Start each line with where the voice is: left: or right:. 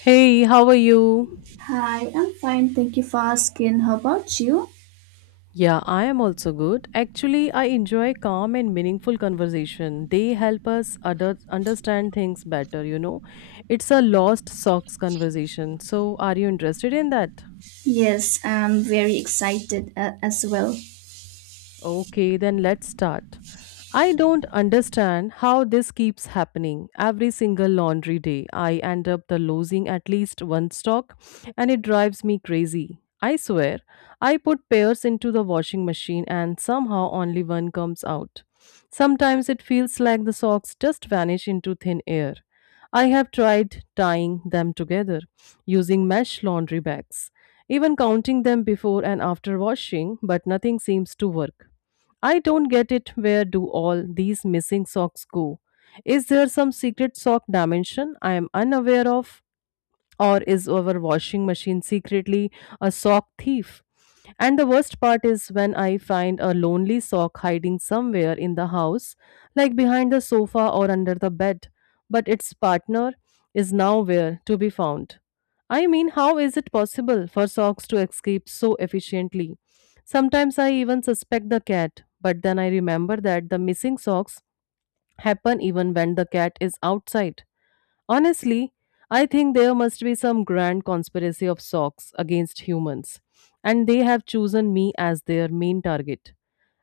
left: Hey, how are you?
right: Hi, I'm fine. Thank you for asking. How about you?
left: Yeah, I am also good. Actually, I enjoy calm and meaningful conversation. They help us other understand things better, you know. It's a lost socks conversation. So, are you interested in that?
right: Yes, I'm very excited as well.
left: Okay, then let's start. I don't understand how this keeps happening. Every single laundry day, I end up the losing at least one stock and it drives me crazy. I swear, I put pairs into the washing machine and somehow only one comes out. Sometimes it feels like the socks just vanish into thin air. I have tried tying them together using mesh laundry bags, even counting them before and after washing, but nothing seems to work. I don't get it. Where do all these missing socks go? Is there some secret sock dimension I am unaware of? Or is our washing machine secretly a sock thief? And the worst part is when I find a lonely sock hiding somewhere in the house, like behind the sofa or under the bed, but its partner is nowhere to be found. I mean, how is it possible for socks to escape so efficiently? Sometimes I even suspect the cat, but then I remember that the missing socks happen even when the cat is outside. Honestly, I think there must be some grand conspiracy of socks against humans, and they have chosen me as their main target.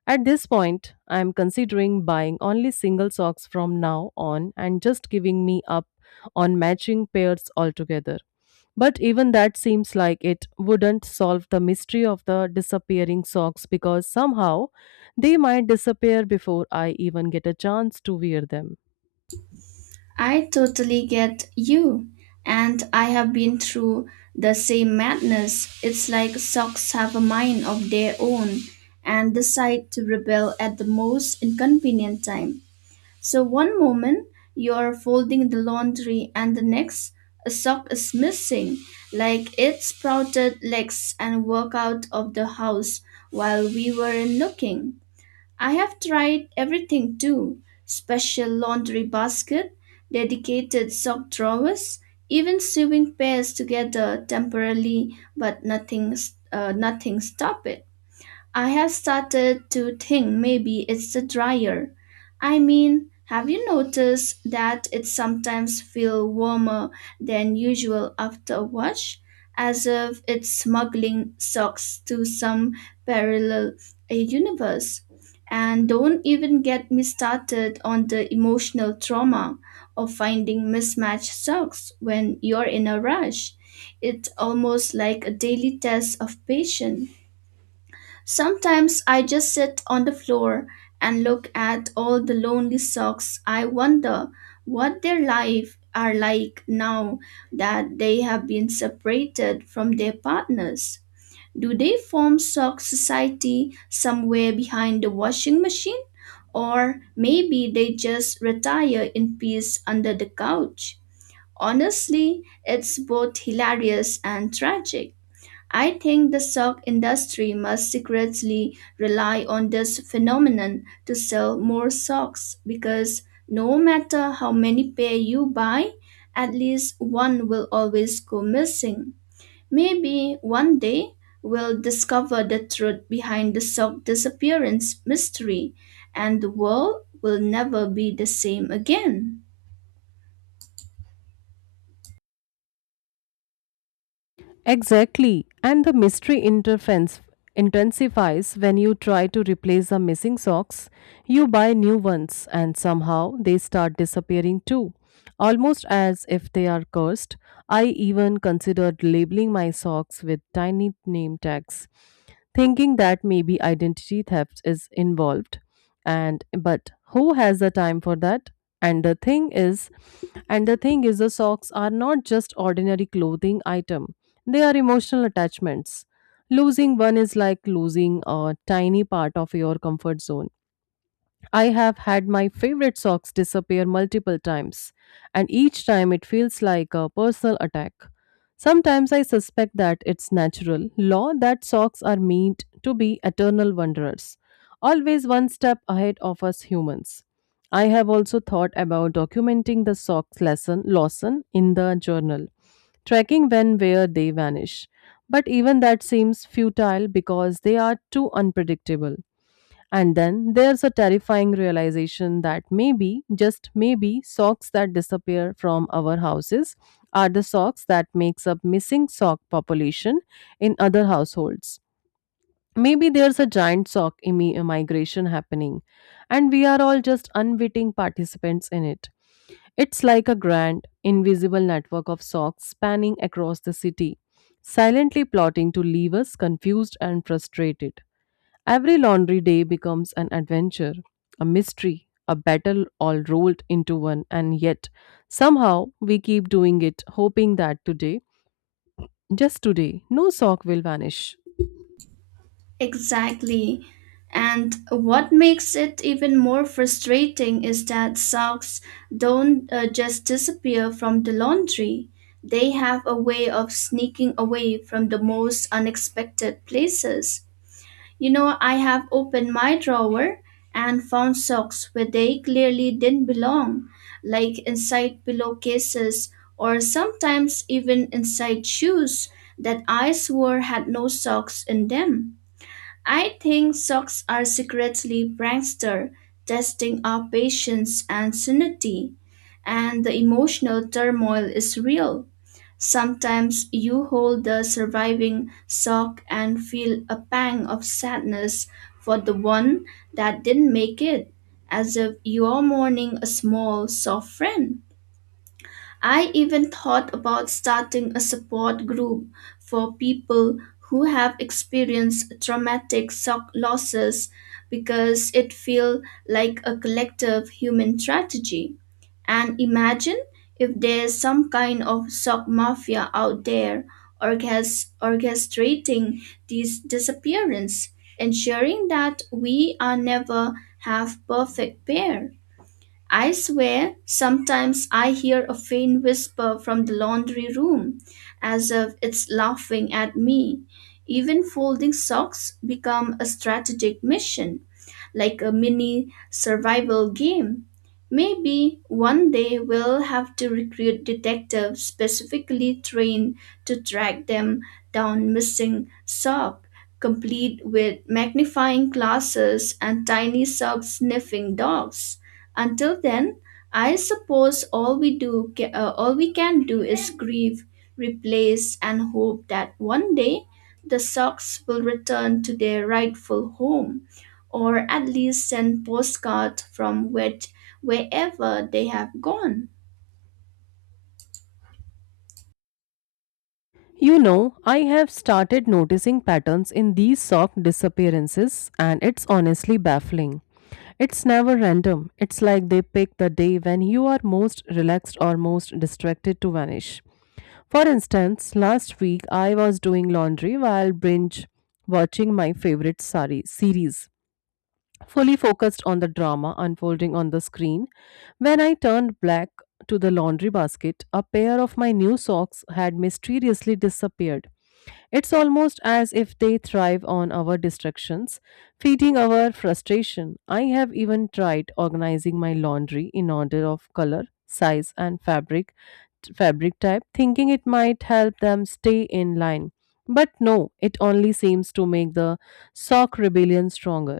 left: At this point, I am considering buying only single socks from now on and just giving me up on matching pairs altogether. But even that seems like it wouldn't solve the mystery of the disappearing socks because somehow they might disappear before I even get a chance to wear them.
right: I totally get you. And I have been through the same madness. It's like socks have a mind of their own and decide to rebel at the most inconvenient time. So one moment you're folding the laundry and the next a sock is missing, like it sprouted legs and walked out of the house while we weren't looking. I have tried everything too. Special laundry basket, dedicated sock drawers, even sewing pairs together temporarily, but nothing stopped it. I have started to think maybe it's the dryer. I mean, have you noticed that it sometimes feels warmer than usual after a wash, as if it's smuggling socks to some parallel universe? And don't even get me started on the emotional trauma of finding mismatched socks when you're in a rush. It's almost like a daily test of patience. Sometimes I just sit on the floor and look at all the lonely socks. I wonder what their life are like now that they have been separated from their partners. Do they form sock society somewhere behind the washing machine? Or maybe they just retire in peace under the couch. Honestly, it's both hilarious and tragic. I think the sock industry must secretly rely on this phenomenon to sell more socks because no matter how many pair you buy, at least one will always go missing. Maybe one day we'll discover the truth behind the sock disappearance mystery and the world will never be the same again.
left: Exactly. And the mystery interference intensifies when you try to replace the missing socks. You buy new ones and somehow they start disappearing too. Almost as if they are cursed. I even considered labeling my socks with tiny name tags, thinking that maybe identity theft is involved. And but who has the time for that? And the thing is, and the thing is, the socks are not just ordinary clothing item. They are emotional attachments. Losing one is like losing a tiny part of your comfort zone. I have had my favorite socks disappear multiple times, and each time it feels like a personal attack. Sometimes I suspect that it's natural law that socks are meant to be eternal wanderers, always one step ahead of us humans. I have also thought about documenting the socks lesson Lawson in the journal, tracking when where they vanish. But even that seems futile because they are too unpredictable. And then there's a terrifying realization that maybe, just maybe, socks that disappear from our houses are the socks that makes up missing sock population in other households. Maybe there's a giant migration happening, and we are all just unwitting participants in it. It's like a grand, invisible network of socks spanning across the city, silently plotting to leave us confused and frustrated. Every laundry day becomes an adventure, a mystery, a battle all rolled into one, and yet somehow we keep doing it, hoping that today, just today, no sock will vanish.
right: Exactly. And what makes it even more frustrating is that socks don't just disappear from the laundry. They have a way of sneaking away from the most unexpected places. You know, I have opened my drawer and found socks where they clearly didn't belong, like inside pillowcases or sometimes even inside shoes that I swore had no socks in them. I think socks are secretly prankster, testing our patience and sanity, and the emotional turmoil is real. Sometimes you hold the surviving sock and feel a pang of sadness for the one that didn't make it, as if you are mourning a small, soft friend. I even thought about starting a support group for people who have experienced traumatic shock losses because it feels like a collective human tragedy. And imagine if there's some kind of shock mafia out there orchestrating these disappearance, ensuring that we are never have perfect pair. I swear, sometimes I hear a faint whisper from the laundry room, as if it's laughing at me. Even folding socks become a strategic mission like a mini survival game. Maybe one day we'll have to recruit detectives specifically trained to track them down missing sock, complete with magnifying glasses and tiny sock sniffing dogs. Until then, I suppose all we can do is grieve, replace, and hope that one day the socks will return to their rightful home or at least send postcards from wherever they have gone.
left: You know, I have started noticing patterns in these sock disappearances, and it's honestly baffling. It's never random. It's like they pick the day when you are most relaxed or most distracted to vanish. For instance, last week I was doing laundry while binge watching my series, fully focused on the drama unfolding on the screen. When I turned back to the laundry basket, a pair of my new socks had mysteriously disappeared. It's almost as if they thrive on our distractions, feeding our frustration. I have even tried organizing my laundry in order of color, size, and fabric type, thinking it might help them stay in line. But no, it only seems to make the sock rebellion stronger.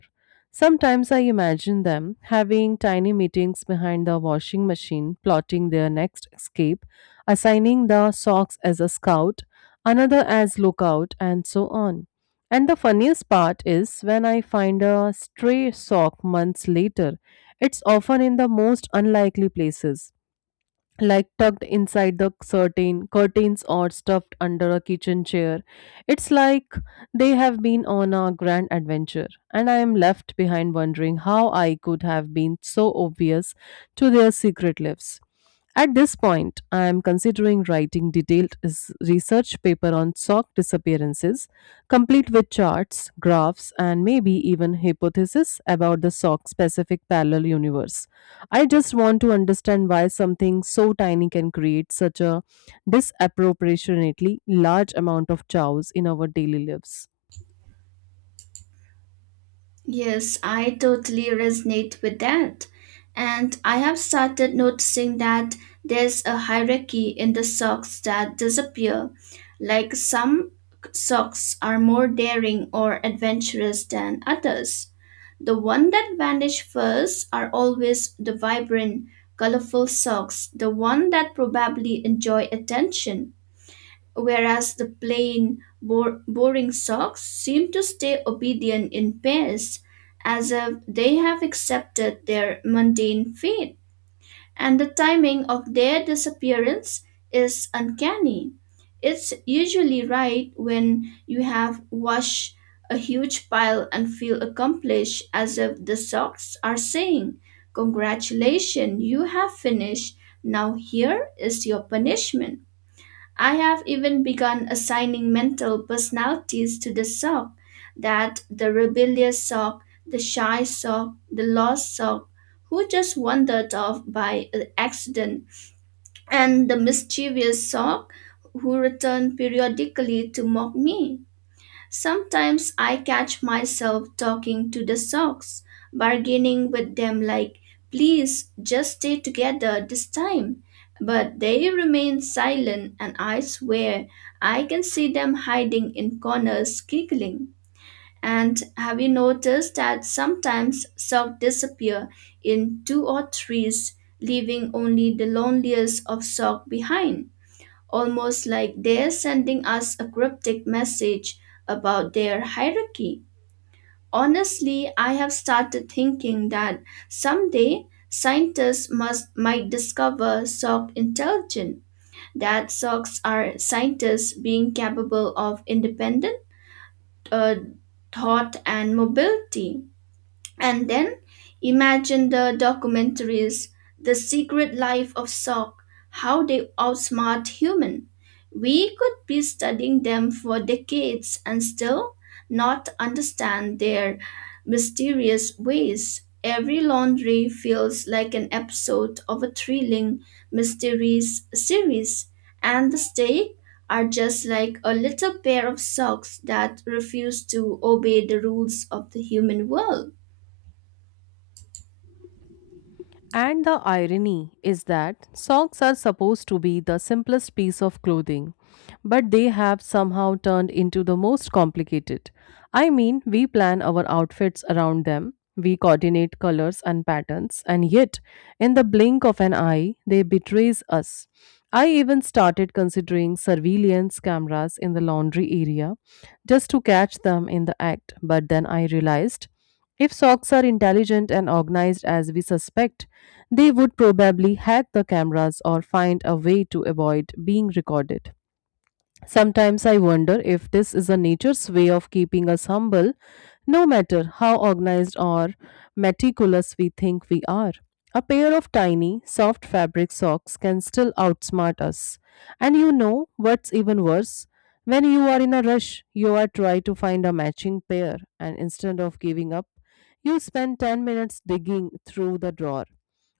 left: Sometimes I imagine them having tiny meetings behind the washing machine, plotting their next escape, assigning the socks as a scout, another as lookout, and so on. And the funniest part is when I find a stray sock months later, it's often in the most unlikely places like tucked inside the curtains or stuffed under a kitchen chair. It's like they have been on a grand adventure, and I am left behind wondering how I could have been so obvious to their secret lives. At this point, I am considering writing research paper on sock disappearances, complete with charts, graphs, and maybe even hypotheses about the sock specific parallel universe. I just want to understand why something so tiny can create such a disproportionately large amount of chows in our daily lives.
right: Yes, I totally resonate with that. And I have started noticing that there's a hierarchy in the socks that disappear. Like some socks are more daring or adventurous than others. The one that vanish first are always the vibrant, colorful socks, the one that probably enjoy attention whereas the boring socks seem to stay obedient in pairs, as if they have accepted their mundane fate. And the timing of their disappearance is uncanny. It's usually right when you have washed a huge pile and feel accomplished, as if the socks are saying, "Congratulations, you have finished. Now here is your punishment." I have even begun assigning mental personalities to the sock that the rebellious sock, the shy sock, the lost sock, who just wandered off by accident, and the mischievous sock who returned periodically to mock me. Sometimes I catch myself talking to the socks, bargaining with them like, please just stay together this time. But they remain silent, and I swear I can see them hiding in corners giggling. And have you noticed that sometimes socks disappear in two or threes, leaving only the loneliest of sock behind? Almost like they're sending us a cryptic message about their hierarchy. Honestly, I have started thinking that someday scientists must might discover sock intelligence, that socks are scientists being capable of independent uh, thought and mobility. And then imagine the documentaries, The Secret Life of Sock, how they outsmart human. We could be studying them for decades and still not understand their mysterious ways. Every laundry feels like an episode of a thrilling mysteries series, and the stakes are just like a little pair of socks that refuse to obey the rules of the human world.
left: And the irony is that socks are supposed to be the simplest piece of clothing, but they have somehow turned into the most complicated. I mean, we plan our outfits around them, we coordinate colors and patterns, and yet in the blink of an eye, they betrays us. I even started considering surveillance cameras in the laundry area just to catch them in the act, but then I realized if socks are intelligent and organized as we suspect, they would probably hack the cameras or find a way to avoid being recorded. Sometimes I wonder if this is a nature's way of keeping us humble, no matter how organized or meticulous we think we are. A pair of tiny, soft fabric socks can still outsmart us. And you know what's even worse? When you are in a rush, you are trying to find a matching pair, and instead of giving up, you spend 10 minutes digging through the drawer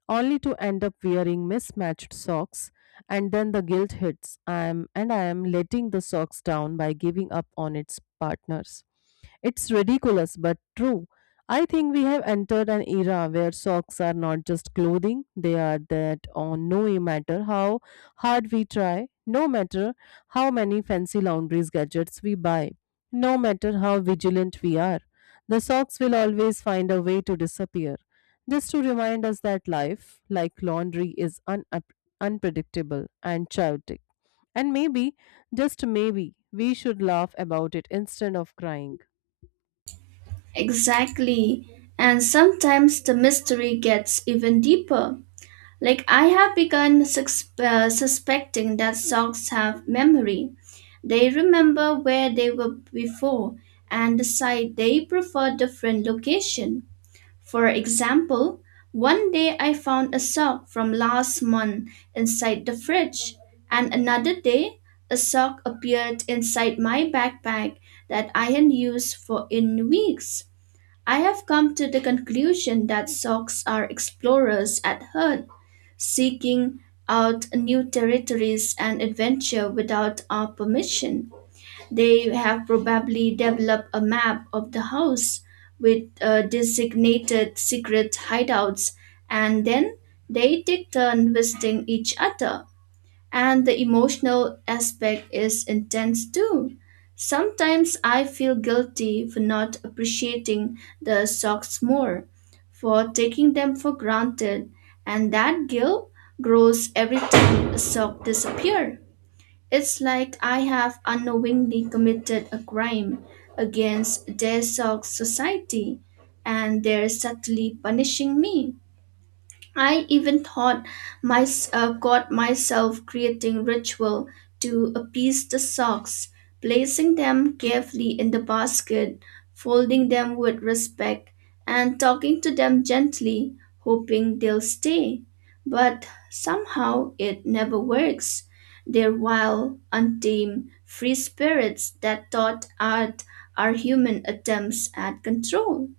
left: only to end up wearing mismatched socks and then the guilt hits I am letting the socks down by giving up on its partners. It's ridiculous but true. I think we have entered an era where socks are not just clothing, they are that on no matter how hard we try, no matter how many fancy laundries gadgets we buy, no matter how vigilant we are, the socks will always find a way to disappear. Just to remind us that life, like laundry, is unpredictable and chaotic. And maybe, just maybe, we should laugh about it instead of crying.
right: Exactly. And sometimes the mystery gets even deeper. Like I have begun suspecting that socks have memory. They remember where they were before and decide they prefer different location. For example, one day I found a sock from last month inside the fridge, and another day a sock appeared inside my backpack that I had used for in weeks. I have come to the conclusion that socks are explorers at heart, seeking out new territories and adventure without our permission. They have probably developed a map of the house with designated secret hideouts, and then they take turn visiting each other. And the emotional aspect is intense too. Sometimes I feel guilty for not appreciating the socks more, for taking them for granted, and that guilt grows every time a sock disappears. It's like I have unknowingly committed a crime against their sock society, and they're subtly punishing me. I even thought my caught myself creating ritual to appease the socks, placing them carefully in the basket, folding them with respect, and talking to them gently, hoping they'll stay. But somehow it never works. They're wild, untamed, free spirits that thought art are human attempts at control.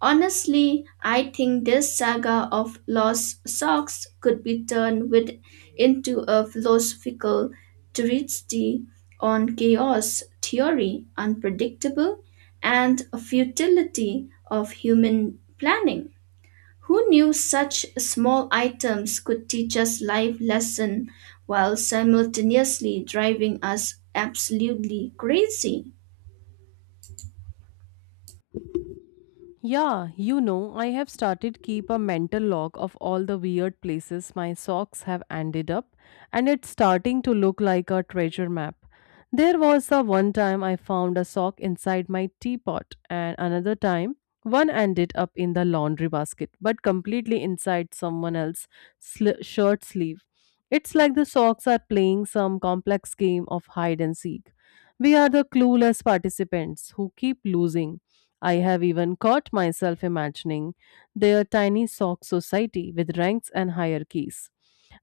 right: Honestly, I think this saga of lost socks could be turned into a philosophical treatise on chaos theory, unpredictable, and futility of human planning. Who knew such small items could teach us life lesson while simultaneously driving us absolutely crazy?
left: Yeah, you know, I have started keep a mental log of all the weird places my socks have ended up and it's starting to look like a treasure map. There was the one time I found a sock inside my teapot and another time one ended up in the laundry basket but completely inside someone shirt sleeve. It's like the socks are playing some complex game of hide and seek. We are the clueless participants who keep losing. I have even caught myself imagining their tiny sock society with ranks and hierarchies.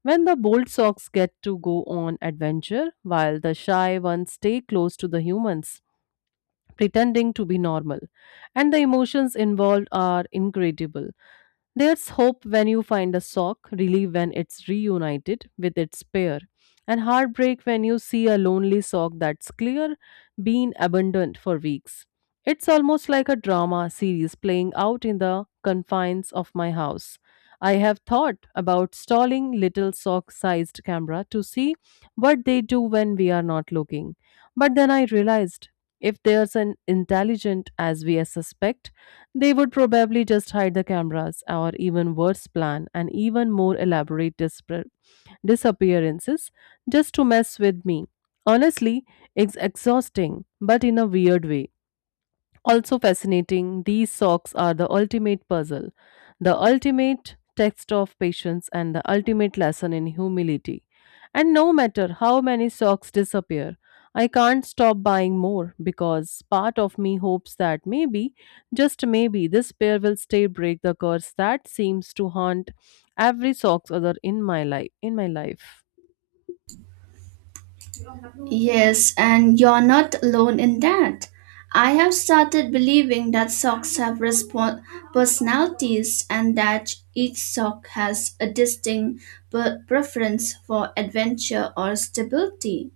left: When the bold socks get to go on adventure, while the shy ones stay close to the humans, pretending to be normal. And the emotions involved are incredible. There's hope when you find a sock, relief when it's reunited with its pair, and heartbreak when you see a lonely sock that's clear, been abandoned for weeks. It's almost like a drama series playing out in the confines of my house. I have thought about stalling little sock sized camera to see what they do when we are not looking. But then I realized if there's an intelligent as we suspect, they would probably just hide the cameras, or even worse, plan an even more disappearances just to mess with me. Honestly, it's exhausting, but in a weird way. Also fascinating, these socks are the ultimate puzzle, the ultimate text of patience, and the ultimate lesson in humility. And no matter how many socks disappear, I can't stop buying more because part of me hopes that maybe, just maybe, this pair will stay break the curse that seems to haunt every socks other in my life.
right: Yes, and you're not alone in that. I have started believing that socks have respon personalities and that each sock has a distinct preference for adventure or stability.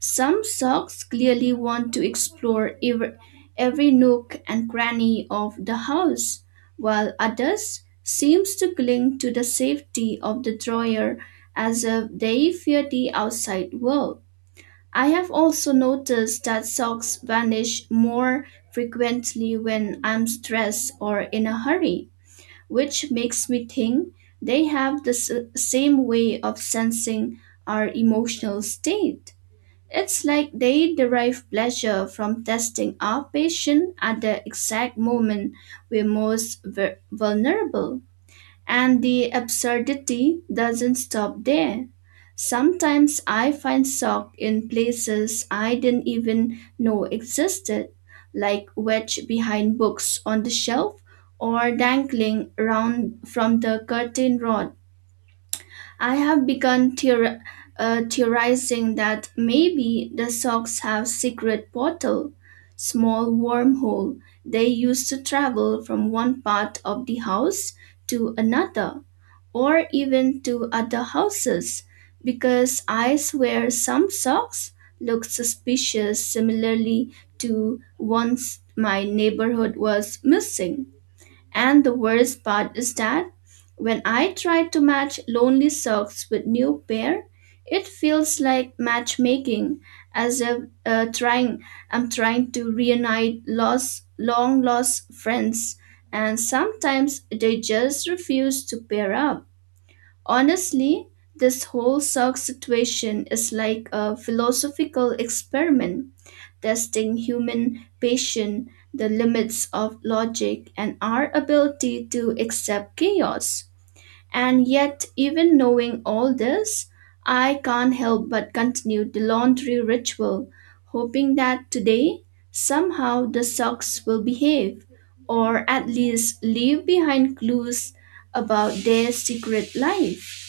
right: Some socks clearly want to explore every nook and cranny of the house, while others seems to cling to the safety of the drawer as if they fear the outside world. I have also noticed that socks vanish more frequently when I'm stressed or in a hurry, which makes me think they have the same way of sensing our emotional state. It's like they derive pleasure from testing our patience at the exact moment we're most vulnerable. And the absurdity doesn't stop there. Sometimes I find shock in places I didn't even know existed, like wedged behind books on the shelf or dangling round from the curtain rod. I have begun theorizing that maybe the socks have secret portal, small wormhole they use to travel from one part of the house to another or even to other houses because I swear some socks look suspicious similarly to once my neighborhood was missing. And the worst part is that when I try to match lonely socks with new pair, it feels like matchmaking, as if trying I'm trying to reunite lost, long lost friends, and sometimes they just refuse to pair up. Honestly, this whole sock situation is like a philosophical experiment testing human patience, the limits of logic, and our ability to accept chaos. And yet, even knowing all this, I can't help but continue the laundry ritual, hoping that today, somehow, the socks will behave, or at least leave behind clues about their secret life.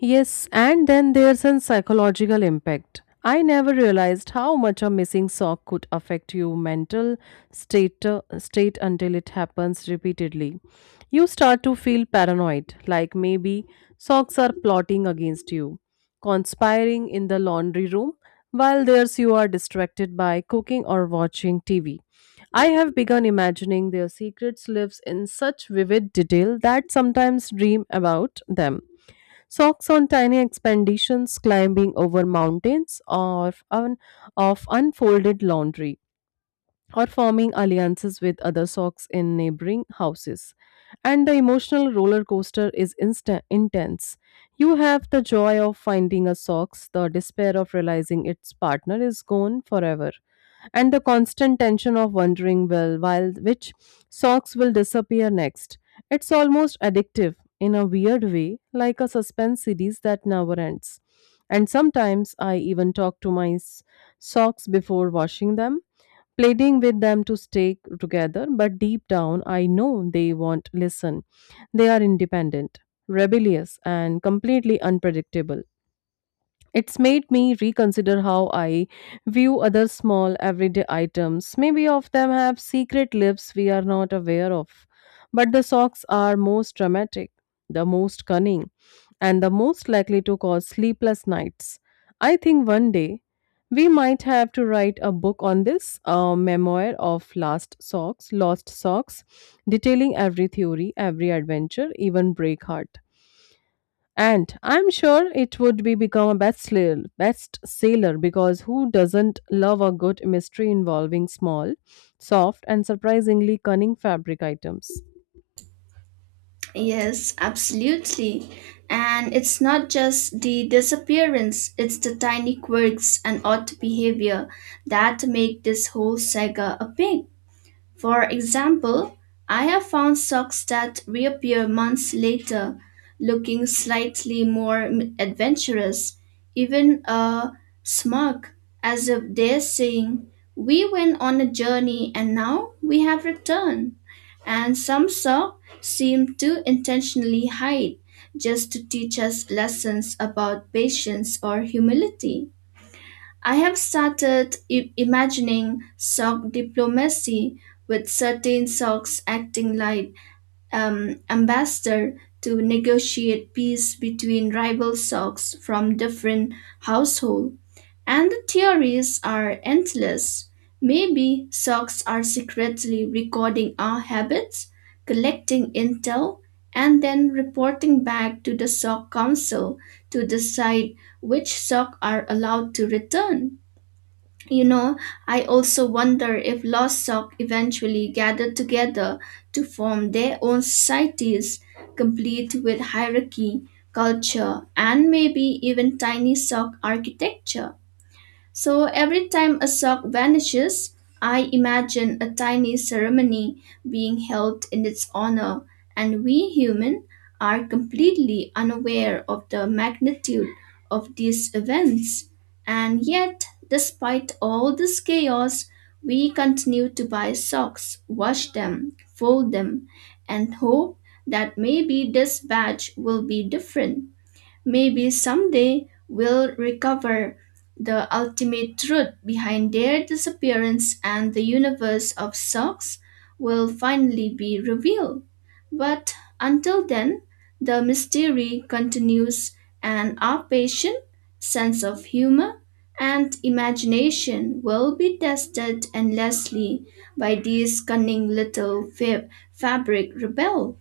left: Yes, and then there's a psychological impact. I never realized how much a missing sock could affect your state, state until it happens repeatedly. You start to feel paranoid, like maybe socks are plotting against you, conspiring in the laundry room, while there's you are distracted by cooking or watching TV. I have begun imagining their secrets lives in such vivid detail that sometimes dream about them. Socks on tiny expeditions, climbing over mountains, or on, of unfolded laundry or forming alliances with other socks in neighboring houses. And the emotional roller coaster is intense. You have the joy of finding a socks, the despair of realizing its partner is gone forever, and the constant tension of wondering, well, while which socks will disappear next. It's almost addictive in a weird way, like a suspense series that never ends. And sometimes I even talk to my socks before washing them, pleading with them to stay together, but deep down I know they won't listen. They are independent, rebellious, and completely unpredictable. It's made me reconsider how I view other small everyday items. Maybe of them have secret lives we are not aware of. But the socks are most dramatic, the most cunning, and the most likely to cause sleepless nights. I think one day we might have to write a book on this, a memoir of last socks, lost socks, detailing every theory, every adventure, even break heart. And I'm sure it would be become a best seller, bestseller, because who doesn't love a good mystery involving small, soft, and surprisingly cunning fabric items?
right: Yes, absolutely. And it's not just the disappearance, it's the tiny quirks and odd behavior that make this whole saga a pig. For example, I have found socks that reappear months later, looking slightly more adventurous, even smug, as if they're saying, "We went on a journey and now we have returned," and some saw seem to intentionally hide just to teach us lessons about patience or humility. I have started imagining sock diplomacy with certain socks acting like ambassador to negotiate peace between rival socks from different household. And the theories are endless. Maybe socks are secretly recording our habits, collecting intel, and then reporting back to the sock council to decide which sock are allowed to return. You know, I also wonder if lost sock eventually gathered together to form their own societies, complete with hierarchy, culture, and maybe even tiny sock architecture. So every time a sock vanishes, I imagine a tiny ceremony being held in its honor, and we humans are completely unaware of the magnitude of these events. And yet, despite all this chaos, we continue to buy socks, wash them, fold them, and hope that maybe this batch will be different. Maybe someday we'll recover the ultimate truth behind their disappearance and the universe of socks will finally be revealed. But until then, the mystery continues and our patience, sense of humor, and imagination will be tested endlessly by these cunning little fabric rebel.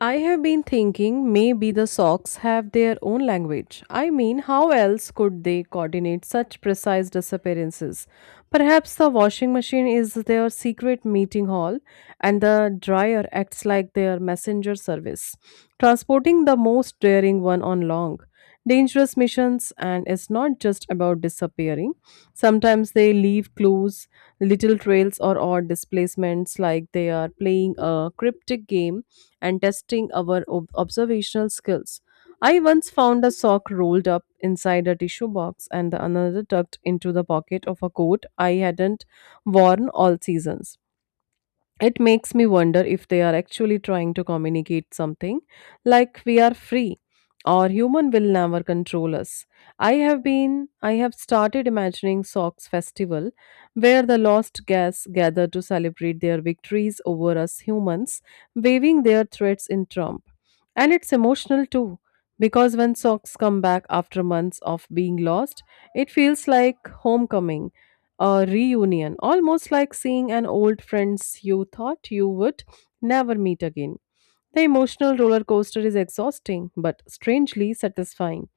left: I have been thinking maybe the socks have their own language. I mean, how else could they coordinate such precise disappearances? Perhaps the washing machine is their secret meeting hall and the dryer acts like their messenger service, transporting the most daring one on long, dangerous missions. And it's not just about disappearing, sometimes they leave clues, little trails, or odd displacements, like they are playing a cryptic game and testing our observational skills. I once found a sock rolled up inside a tissue box and the another tucked into the pocket of a coat I hadn't worn all seasons. It makes me wonder if they are actually trying to communicate something, like we are free or human will never control us. I have been i have started imagining socks festival where the lost guests gather to celebrate their victories over us humans, waving their threats in trump. And it's emotional too, because when socks come back after months of being lost, it feels like homecoming, a reunion, almost like seeing an old friends you thought you would never meet again. The emotional roller coaster is exhausting but strangely satisfying,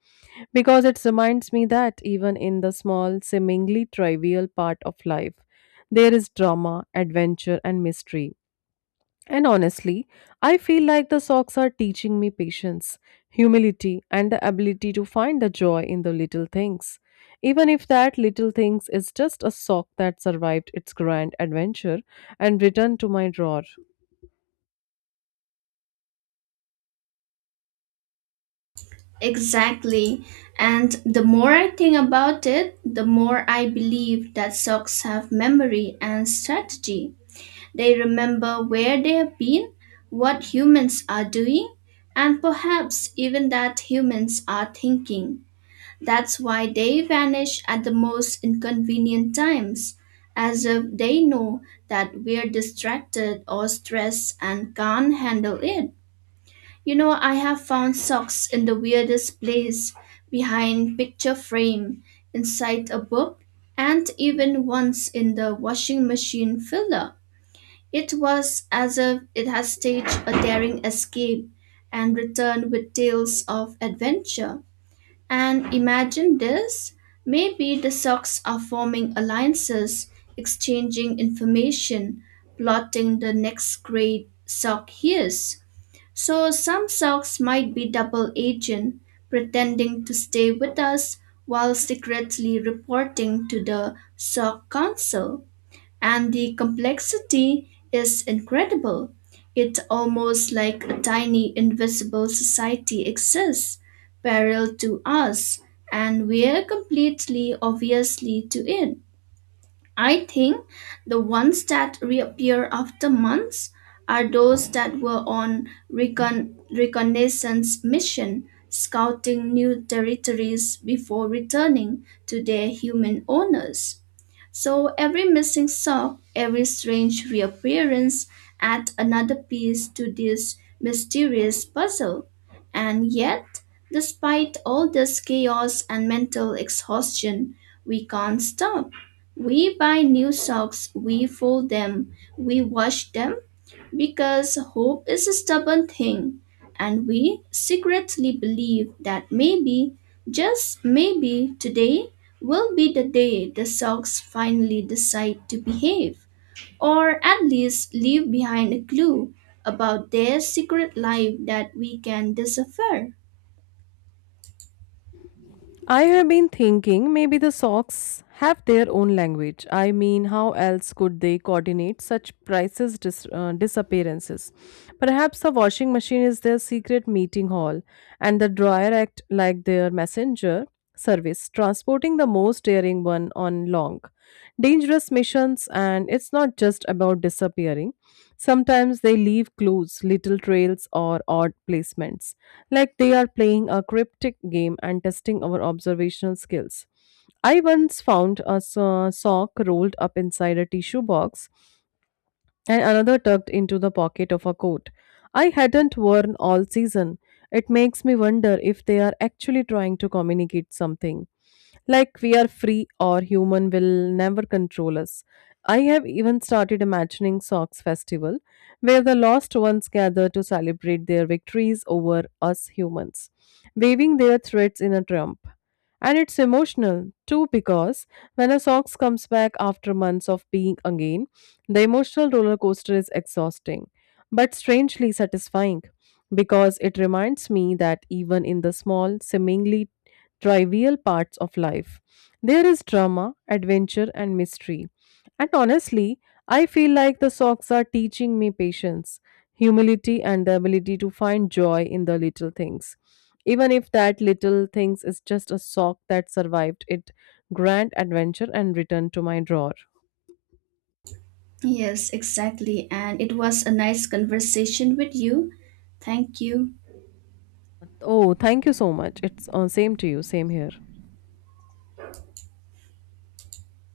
left: because it reminds me that even in the small, seemingly trivial part of life, there is drama, adventure, and mystery. And honestly, I feel like the socks are teaching me patience, humility, and the ability to find the joy in the little things. Even if that little things is just a sock that survived its grand adventure and returned to my drawer.
right: Exactly. And the more I think about it, the more I believe that socks have memory and strategy. They remember where they have been, what humans are doing, and perhaps even that humans are thinking. That's why they vanish at the most inconvenient times, as if they know that we're distracted or stressed and can't handle it. You know, I have found socks in the weirdest place behind picture frame, inside a book, and even once in the washing machine filler. It was as if it had staged a daring escape and returned with tales of adventure. And imagine this maybe the socks are forming alliances, exchanging information, plotting the next great sock heist. So some silks might be double agent, pretending to stay with us while secretly reporting to the Silk Council. And the complexity is incredible. It's almost like a tiny invisible society exists, parallel to us, and we're completely obviously to it. I think the ones that reappear after months are those that were on reconnaissance mission, scouting new territories before returning to their human owners. So every missing sock, every strange reappearance add another piece to this mysterious puzzle. And yet, despite all this chaos and mental exhaustion, we can't stop. We buy new socks, we fold them, we wash them, because hope is a stubborn thing, and we secretly believe that maybe, just maybe, today will be the day the socks finally decide to behave, or at least leave behind a clue about their secret life that we can decipher.
left: I have been thinking maybe the socks have their own language. I mean, how else could they coordinate such prices disappearances? Perhaps the washing machine is their secret meeting hall, and the dryer act like their messenger service, transporting the most daring one on long, dangerous missions. And it's not just about disappearing. Sometimes they leave clues, little trails, or odd placements, like they are playing a cryptic game and testing our observational skills. I once found a sock rolled up inside a tissue box and another tucked into the pocket of a coat I hadn't worn all season. It makes me wonder if they are actually trying to communicate something. Like we are free or human will never control us. I have even started imagining Socks Festival, where the lost ones gather to celebrate their victories over us humans, waving their threads in a trump. And it's emotional too, because when a socks comes back after months of being again, the emotional roller coaster is exhausting, but strangely satisfying, because it reminds me that even in the small, seemingly trivial parts of life, there is drama, adventure, and mystery. And honestly, I feel like the socks are teaching me patience, humility, and the ability to find joy in the little things. Even if that little things is just a sock that survived it grand adventure and returned to my drawer.
right: Yes, exactly, and it was a nice conversation with you. Thank you.
left: Oh, thank you so much. It's same to you, same here.